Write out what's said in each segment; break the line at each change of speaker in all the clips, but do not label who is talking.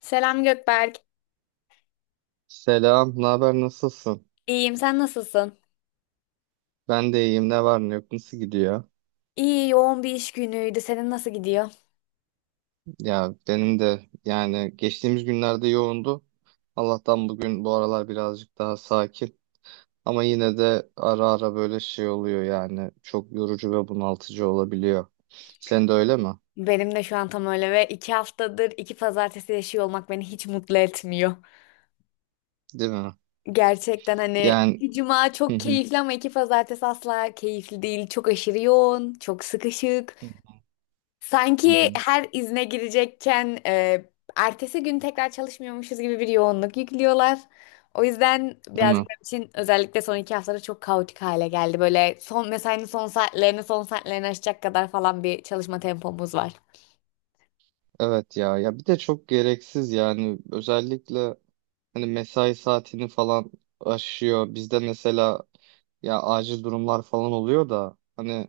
Selam Gökberk.
Selam, ne haber, nasılsın?
İyiyim, sen nasılsın?
Ben de iyiyim, ne var ne yok, nasıl gidiyor?
İyi, yoğun bir iş günüydü. Senin nasıl gidiyor?
Ya benim de yani geçtiğimiz günlerde yoğundu. Allah'tan bugün bu aralar birazcık daha sakin. Ama yine de ara ara böyle şey oluyor yani çok yorucu ve bunaltıcı olabiliyor. Sen de öyle mi?
Benim de şu an tam öyle ve 2 haftadır iki pazartesi yaşıyor olmak beni hiç mutlu etmiyor.
Değil mi?
Gerçekten hani
Yani.
iki cuma
Hı
çok
hı.
keyifli ama iki pazartesi asla keyifli değil. Çok aşırı yoğun, çok sıkışık.
Hı
Sanki
hı.
her izne girecekken ertesi gün tekrar çalışmıyormuşuz gibi bir yoğunluk yüklüyorlar. O yüzden
Değil
birazcık
mi?
benim için özellikle son iki haftada çok kaotik hale geldi. Böyle son mesainin son saatlerini aşacak kadar falan bir çalışma tempomuz var.
Evet ya, ya bir de çok gereksiz yani özellikle hani mesai saatini falan aşıyor. Bizde mesela ya acil durumlar falan oluyor da hani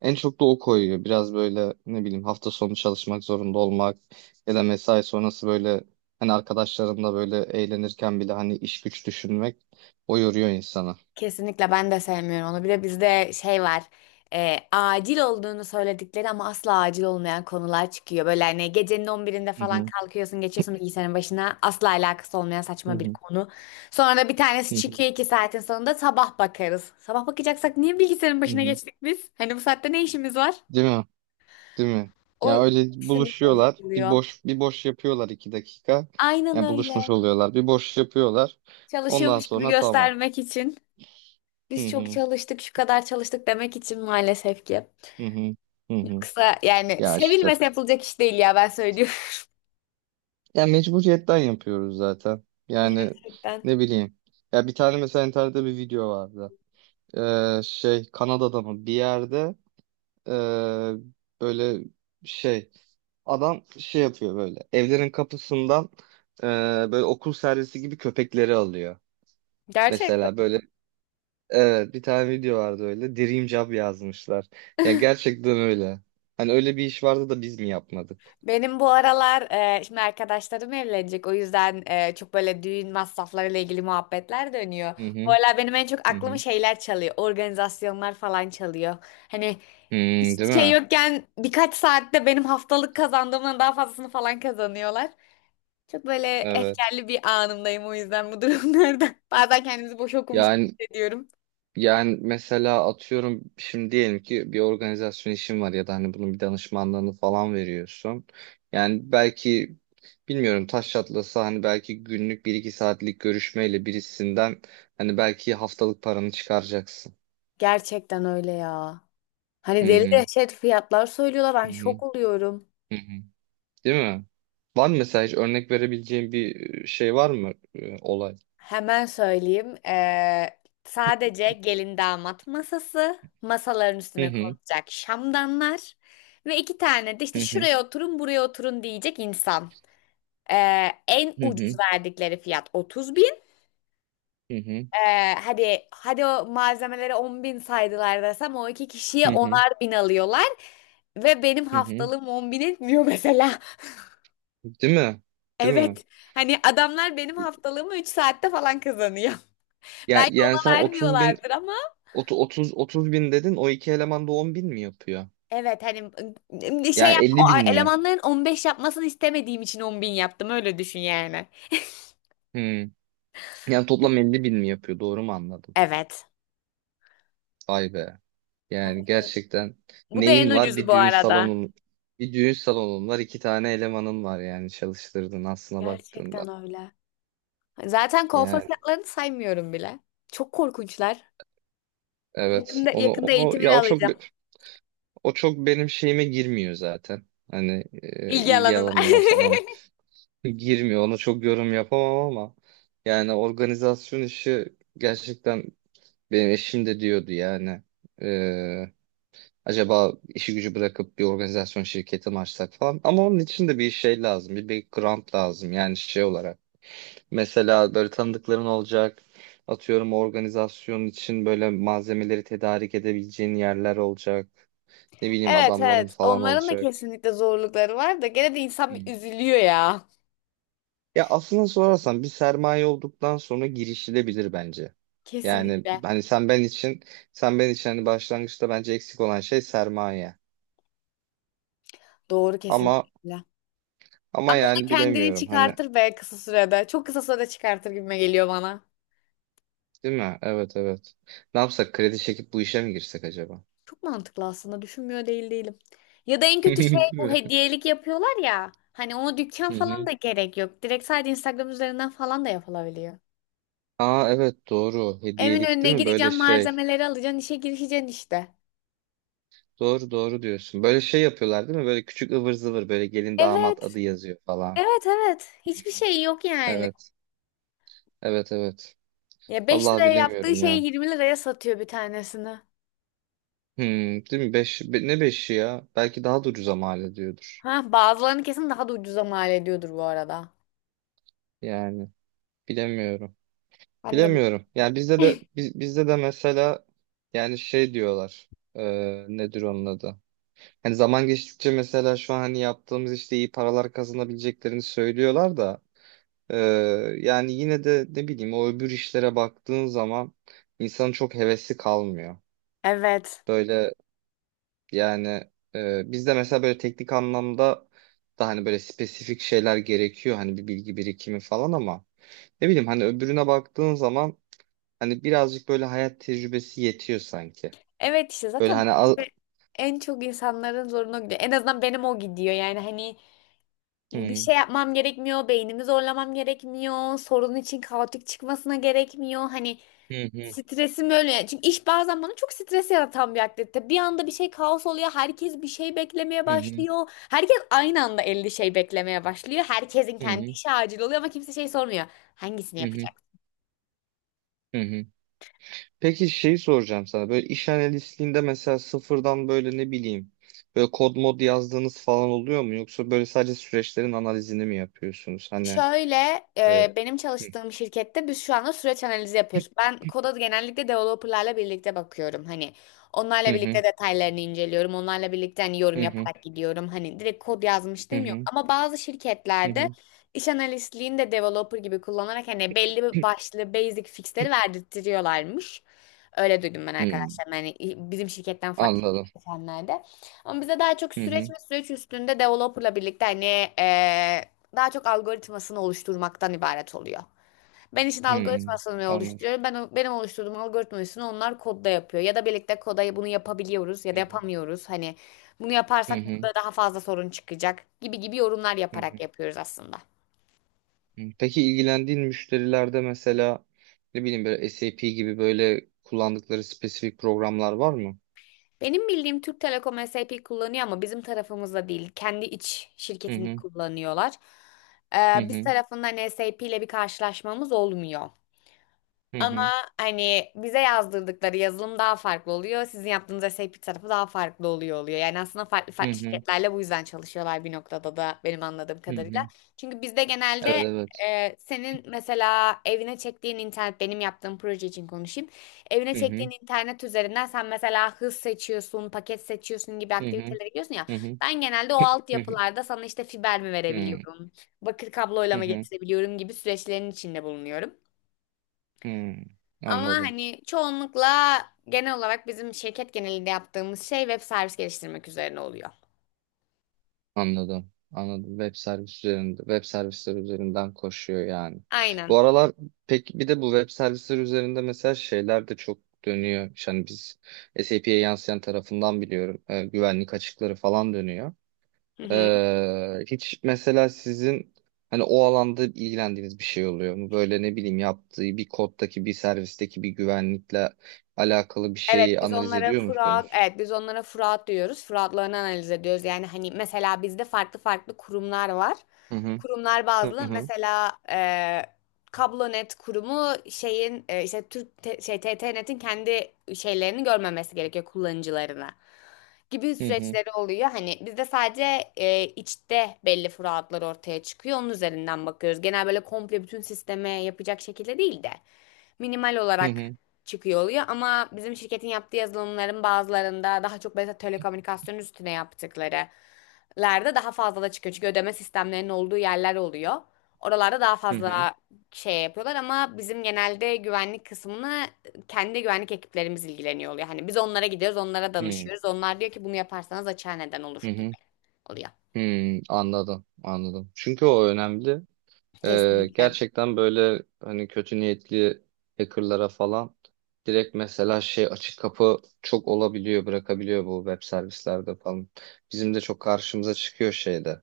en çok da o koyuyor. Biraz böyle ne bileyim hafta sonu çalışmak zorunda olmak ya da mesai sonrası böyle hani arkadaşlarınla böyle eğlenirken bile hani iş güç düşünmek o yoruyor insanı.
Kesinlikle ben de sevmiyorum onu. Bir de bizde şey var. Acil olduğunu söyledikleri ama asla acil olmayan konular çıkıyor. Böyle hani gecenin 11'inde
Hı
falan
hı.
kalkıyorsun, geçiyorsun bilgisayarın başına. Asla alakası olmayan
Hı
saçma bir
hı.
konu. Sonra da bir tanesi
Hı hı.
çıkıyor 2 saatin sonunda sabah bakarız. Sabah bakacaksak niye bilgisayarın
Hı
başına
hı.
geçtik biz? Hani bu saatte ne işimiz var?
Değil mi? Değil mi? Ya
O
öyle
sinir
buluşuyorlar. Bir
bozuluyor.
boş bir boş yapıyorlar iki dakika.
Aynen
Ya buluşmuş
öyle.
oluyorlar. Bir boş yapıyorlar. Ondan
Çalışıyormuş gibi
sonra tamam.
göstermek için.
Hı
Biz çok
hı,
çalıştık, şu kadar çalıştık demek için maalesef ki.
hı hı, hı hı.
Yoksa yani
Ya işte.
sevilmese yapılacak iş değil ya, ben söylüyorum.
Ya mecburiyetten yapıyoruz zaten. Yani
Gerçekten.
ne bileyim. Ya bir tane mesela internette bir video vardı. Şey Kanada'da mı bir yerde ee, böyle şey adam şey yapıyor böyle evlerin kapısından ee, böyle okul servisi gibi köpekleri alıyor.
Gerçekten.
Mesela böyle evet bir tane video vardı öyle Dream Job yazmışlar. Ya gerçekten öyle. Hani öyle bir iş vardı da biz mi yapmadık?
Benim bu aralar şimdi arkadaşlarım evlenecek. O yüzden çok böyle düğün masraflarıyla ilgili muhabbetler dönüyor.
Hı
Bu
hı,
aralar benim en çok
hı
aklımı
hı.
şeyler çalıyor. Organizasyonlar falan çalıyor. Hani
Hmm, değil
hiçbir şey
mi?
yokken birkaç saatte benim haftalık kazandığımdan daha fazlasını falan kazanıyorlar. Çok böyle
Evet.
efkarlı bir anımdayım o yüzden bu durumlarda. Bazen kendimizi boş okumuş gibi
Yani
hissediyorum.
yani mesela atıyorum şimdi diyelim ki bir organizasyon işin var ya da hani bunun bir danışmanlığını falan veriyorsun. Yani belki bilmiyorum taş çatlasa hani belki günlük bir iki saatlik görüşmeyle birisinden hani belki haftalık paranı çıkaracaksın.
Gerçekten öyle ya. Hani
Hı
deli
hı.
dehşet fiyatlar söylüyorlar.
Hı
Ben
hı.
şok oluyorum.
Hı hı. Değil mi? Var mı mesela hiç örnek verebileceğin bir şey var mı olay?
Hemen söyleyeyim. Sadece gelin damat masası, masaların
Hı
üstüne
hı.
konulacak şamdanlar ve iki tane de
Hı
işte
hı.
şuraya oturun, buraya oturun diyecek insan. En
Hı
ucuz
hı.
verdikleri fiyat 30 bin.
Hı hı.
Hadi hadi o malzemelere 10 bin saydılar desem o iki kişiye
Hı hı.
onar bin alıyorlar. Ve benim
Hı hı.
haftalığım 10 bin etmiyor mesela.
Değil mi? Değil mi?
Evet. Hani adamlar benim haftalığımı 3 saatte falan kazanıyor.
Ya,
Belki
yani
ona
sen 30 bin,
vermiyorlardır ama
30 bin dedin, o iki eleman da 10 bin mi yapıyor?
evet, hani
Yani
o
50 bin mi?
elemanların 15 yapmasını istemediğim için 10 bin yaptım, öyle düşün yani.
Hmm. Yani toplam 50 bin mi yapıyor? Doğru mu anladım?
Evet.
Vay be. Yani
Hani
gerçekten
bu da en
neyin var?
ucuzu bu arada.
Bir düğün salonun var, iki tane elemanın var yani çalıştırdın aslına
Gerçekten
baktığında.
öyle. Zaten kuaför
Yani
fiyatlarını saymıyorum bile. Çok korkunçlar.
evet.
Yakında
Onu
yakında
onu ya
eğitimini
o çok,
alacağım.
o çok benim şeyime girmiyor zaten. Hani
İlgi
ilgi
alanına.
alanıma falan girmiyor. Ona çok yorum yapamam ama yani organizasyon işi gerçekten benim eşim de diyordu yani. Ee, acaba işi gücü bırakıp bir organizasyon şirketi mi açsak falan. Ama onun için de bir şey lazım. Bir background lazım yani şey olarak. Mesela böyle tanıdıkların olacak. Atıyorum organizasyon için böyle malzemeleri tedarik edebileceğin yerler olacak. Ne bileyim
Evet,
adamların
evet.
falan
Onların da
olacak.
kesinlikle zorlukları var da gene de insan bir üzülüyor ya.
Ya aslında sorarsan bir sermaye olduktan sonra girişilebilir bence. Yani
Kesinlikle.
hani sen ben için hani başlangıçta bence eksik olan şey sermaye.
Doğru,
Ama,
kesinlikle.
ama
Ama o da
yani
kendini
bilemiyorum hani,
çıkartır be kısa sürede. Çok kısa sürede çıkartır gibime geliyor bana.
değil mi? Evet, evet. Ne yapsak kredi çekip bu işe mi girsek acaba?
Çok mantıklı aslında. Düşünmüyor değil değilim. Ya da en kötü şey
Değil
bu
mi?
hediyelik yapıyorlar ya. Hani ona dükkan
Hı
falan
hı.
da gerek yok. Direkt sadece Instagram üzerinden falan da yapılabiliyor.
Aa evet doğru.
Evin
Hediyelik
önüne
değil mi? Böyle
gideceğim,
şey.
malzemeleri alacaksın, işe girişeceksin işte.
Doğru, doğru diyorsun. Böyle şey yapıyorlar değil mi? Böyle küçük ıvır zıvır böyle gelin damat
Evet,
adı yazıyor falan.
evet, evet. Hiçbir şey yok yani.
Evet. Evet, evet.
Ya 5
Vallahi
liraya yaptığı
bilemiyorum ya.
şeyi 20 liraya satıyor bir tanesini.
Hmm, değil mi? Beş, be- ne beşi ya? Belki daha da ucuza mal ediyordur.
Ha, bazılarını kesin daha da ucuza mal ediyordur bu arada.
Yani bilemiyorum.
Ben de.
Bilemiyorum. Yani bizde de mesela yani şey diyorlar. Nedir onun adı? Hani zaman geçtikçe mesela şu an hani yaptığımız işte iyi paralar kazanabileceklerini söylüyorlar da ee, yani yine de ne bileyim o öbür işlere baktığın zaman insanın çok hevesi kalmıyor.
Evet.
Böyle. Yani bizde mesela böyle teknik anlamda da hani böyle spesifik şeyler gerekiyor hani bir bilgi birikimi falan ama ne bileyim hani öbürüne baktığın zaman hani birazcık böyle hayat tecrübesi yetiyor sanki.
Evet, işte
Böyle
zaten
hani al...
bence en çok insanların zoruna gidiyor. En azından benim o gidiyor. Yani hani bir
Hı
şey yapmam gerekmiyor, beynimi zorlamam gerekmiyor, sorun için kaotik çıkmasına gerekmiyor. Hani
hı hı
stresim öyle, yani. Çünkü iş bazen bana çok stres yaratan bir aktivite. Bir anda bir şey kaos oluyor, herkes bir şey beklemeye
hı hı hı
başlıyor. Herkes aynı anda 50 şey beklemeye başlıyor. Herkesin
hı
kendi işi acil oluyor ama kimse şey sormuyor. Hangisini
hı hı.
yapacak?
hı hı. Peki şeyi soracağım sana, böyle iş analistliğinde mesela sıfırdan böyle ne bileyim böyle kod mod yazdığınız falan oluyor mu yoksa böyle sadece süreçlerin analizini mi yapıyorsunuz hani?
Şöyle
e,
benim
hı.
çalıştığım şirkette biz şu anda süreç analizi yapıyoruz. Ben koda genellikle developerlarla birlikte bakıyorum. Hani
Hı
onlarla
hı
birlikte detaylarını inceliyorum. Onlarla birlikte hani yorum
hı hı
yaparak gidiyorum. Hani direkt kod
Hı
yazmışlığım yok.
hı.
Ama bazı
Hı
şirketlerde
hı.
iş analistliğini de developer gibi kullanarak hani belli bir başlı basic fixleri verdirtiyorlarmış. Öyle duydum ben
Hı,
arkadaşlarım. Hani bizim şirketten farklı
anladım.
geçenlerde. Ama bize daha çok
Hı
süreç
hı.
ve süreç üstünde developerla birlikte hani e, daha çok algoritmasını oluşturmaktan ibaret oluyor. Ben işin
Hı,
algoritmasını
anladım.
oluşturuyorum. Benim oluşturduğum algoritmasını onlar kodda yapıyor. Ya da birlikte koda bunu yapabiliyoruz ya da
Hı hı.
yapamıyoruz. Hani bunu
Hı
yaparsak
hı.
burada daha fazla sorun çıkacak gibi gibi yorumlar
Hı
yaparak
hı.
yapıyoruz aslında.
Hı. Peki ilgilendiğin müşterilerde mesela ne bileyim böyle SAP gibi böyle kullandıkları spesifik programlar var mı?
Benim bildiğim Türk Telekom SAP kullanıyor ama bizim tarafımızda değil. Kendi iç
Hı
şirketini
hı.
kullanıyorlar.
Hı
Biz
hı.
tarafından SAP ile bir karşılaşmamız olmuyor.
Hı
Ama
hı.
hani bize yazdırdıkları yazılım daha farklı oluyor. Sizin yaptığınız SAP tarafı daha farklı oluyor. Yani aslında farklı
Hı
farklı
hı.
şirketlerle bu yüzden çalışıyorlar bir noktada da benim anladığım
Hı
kadarıyla.
hı.
Çünkü bizde
Evet,
genelde
evet.
senin mesela evine çektiğin internet benim yaptığım proje için konuşayım. Evine
Hı
çektiğin
hı.
internet üzerinden sen mesela hız seçiyorsun, paket seçiyorsun gibi
Hı hı.
aktivitelere gidiyorsun ya.
Hı hı.
Ben genelde o
Hı hı.
altyapılarda sana işte fiber mi
Hı hı.
verebiliyorum, bakır kabloyla
Hı
mı
hı.
getirebiliyorum gibi süreçlerin içinde bulunuyorum.
Hı.
Ama
Anladım.
hani çoğunlukla genel olarak bizim şirket genelinde yaptığımız şey web servis geliştirmek üzerine oluyor.
Anladım. Anladım. Web servis üzerinde, web servisler üzerinden koşuyor yani.
Aynen.
Bu aralar peki bir de bu web servisler üzerinde mesela şeyler de çok dönüyor. Yani biz SAP'ye yansıyan tarafından biliyorum. Güvenlik açıkları falan dönüyor.
Hı hı.
Hiç mesela sizin hani o alanda ilgilendiğiniz bir şey oluyor mu? Böyle ne bileyim yaptığı bir koddaki bir servisteki bir güvenlikle alakalı bir şeyi analiz ediyor musunuz?
Evet biz onlara Fırat diyoruz. Fıratlarını analiz ediyoruz. Yani hani mesela bizde farklı farklı kurumlar var.
Hı hı.
Kurumlar
Hı
bazlı.
hı.
Mesela Kablonet kurumu şeyin işte şey TTNet'in kendi şeylerini görmemesi gerekiyor kullanıcılarına gibi
Hı hı.
süreçleri oluyor. Hani bizde sadece içte belli fıratlar ortaya çıkıyor. Onun üzerinden bakıyoruz. Genel böyle komple bütün sisteme yapacak şekilde değil de minimal
Hı
olarak
hı.
çıkıyor oluyor ama bizim şirketin yaptığı yazılımların bazılarında daha çok mesela telekomünikasyon üstüne yaptıkları lerde daha fazla da çıkıyor. Çünkü ödeme sistemlerinin olduğu yerler oluyor. Oralarda daha
Hı hı.
fazla şey yapıyorlar ama bizim genelde güvenlik kısmını kendi güvenlik ekiplerimiz ilgileniyor oluyor. Hani biz onlara gidiyoruz, onlara
Hı hı.
danışıyoruz. Onlar diyor ki bunu yaparsanız açığa neden
Hı
olur gibi
hı.
oluyor.
Hmm, anladım, anladım. Çünkü o önemli.
Kesinlikle.
Gerçekten böyle hani kötü niyetli hackerlara falan direkt mesela şey açık kapı çok olabiliyor, bırakabiliyor bu web servislerde falan. Bizim de çok karşımıza çıkıyor şeyde,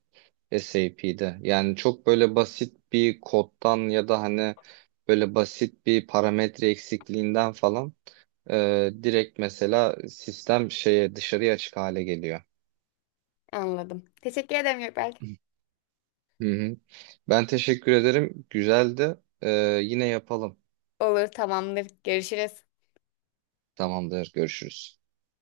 SAP'de. Yani çok böyle basit bir koddan ya da hani böyle basit bir parametre eksikliğinden falan direkt mesela sistem şeye dışarıya açık hale geliyor.
Anladım. Teşekkür ederim Gökberk.
Hı hı. Ben teşekkür ederim. Güzeldi. Yine yapalım.
Olur, tamamdır. Görüşürüz.
Tamamdır. Görüşürüz.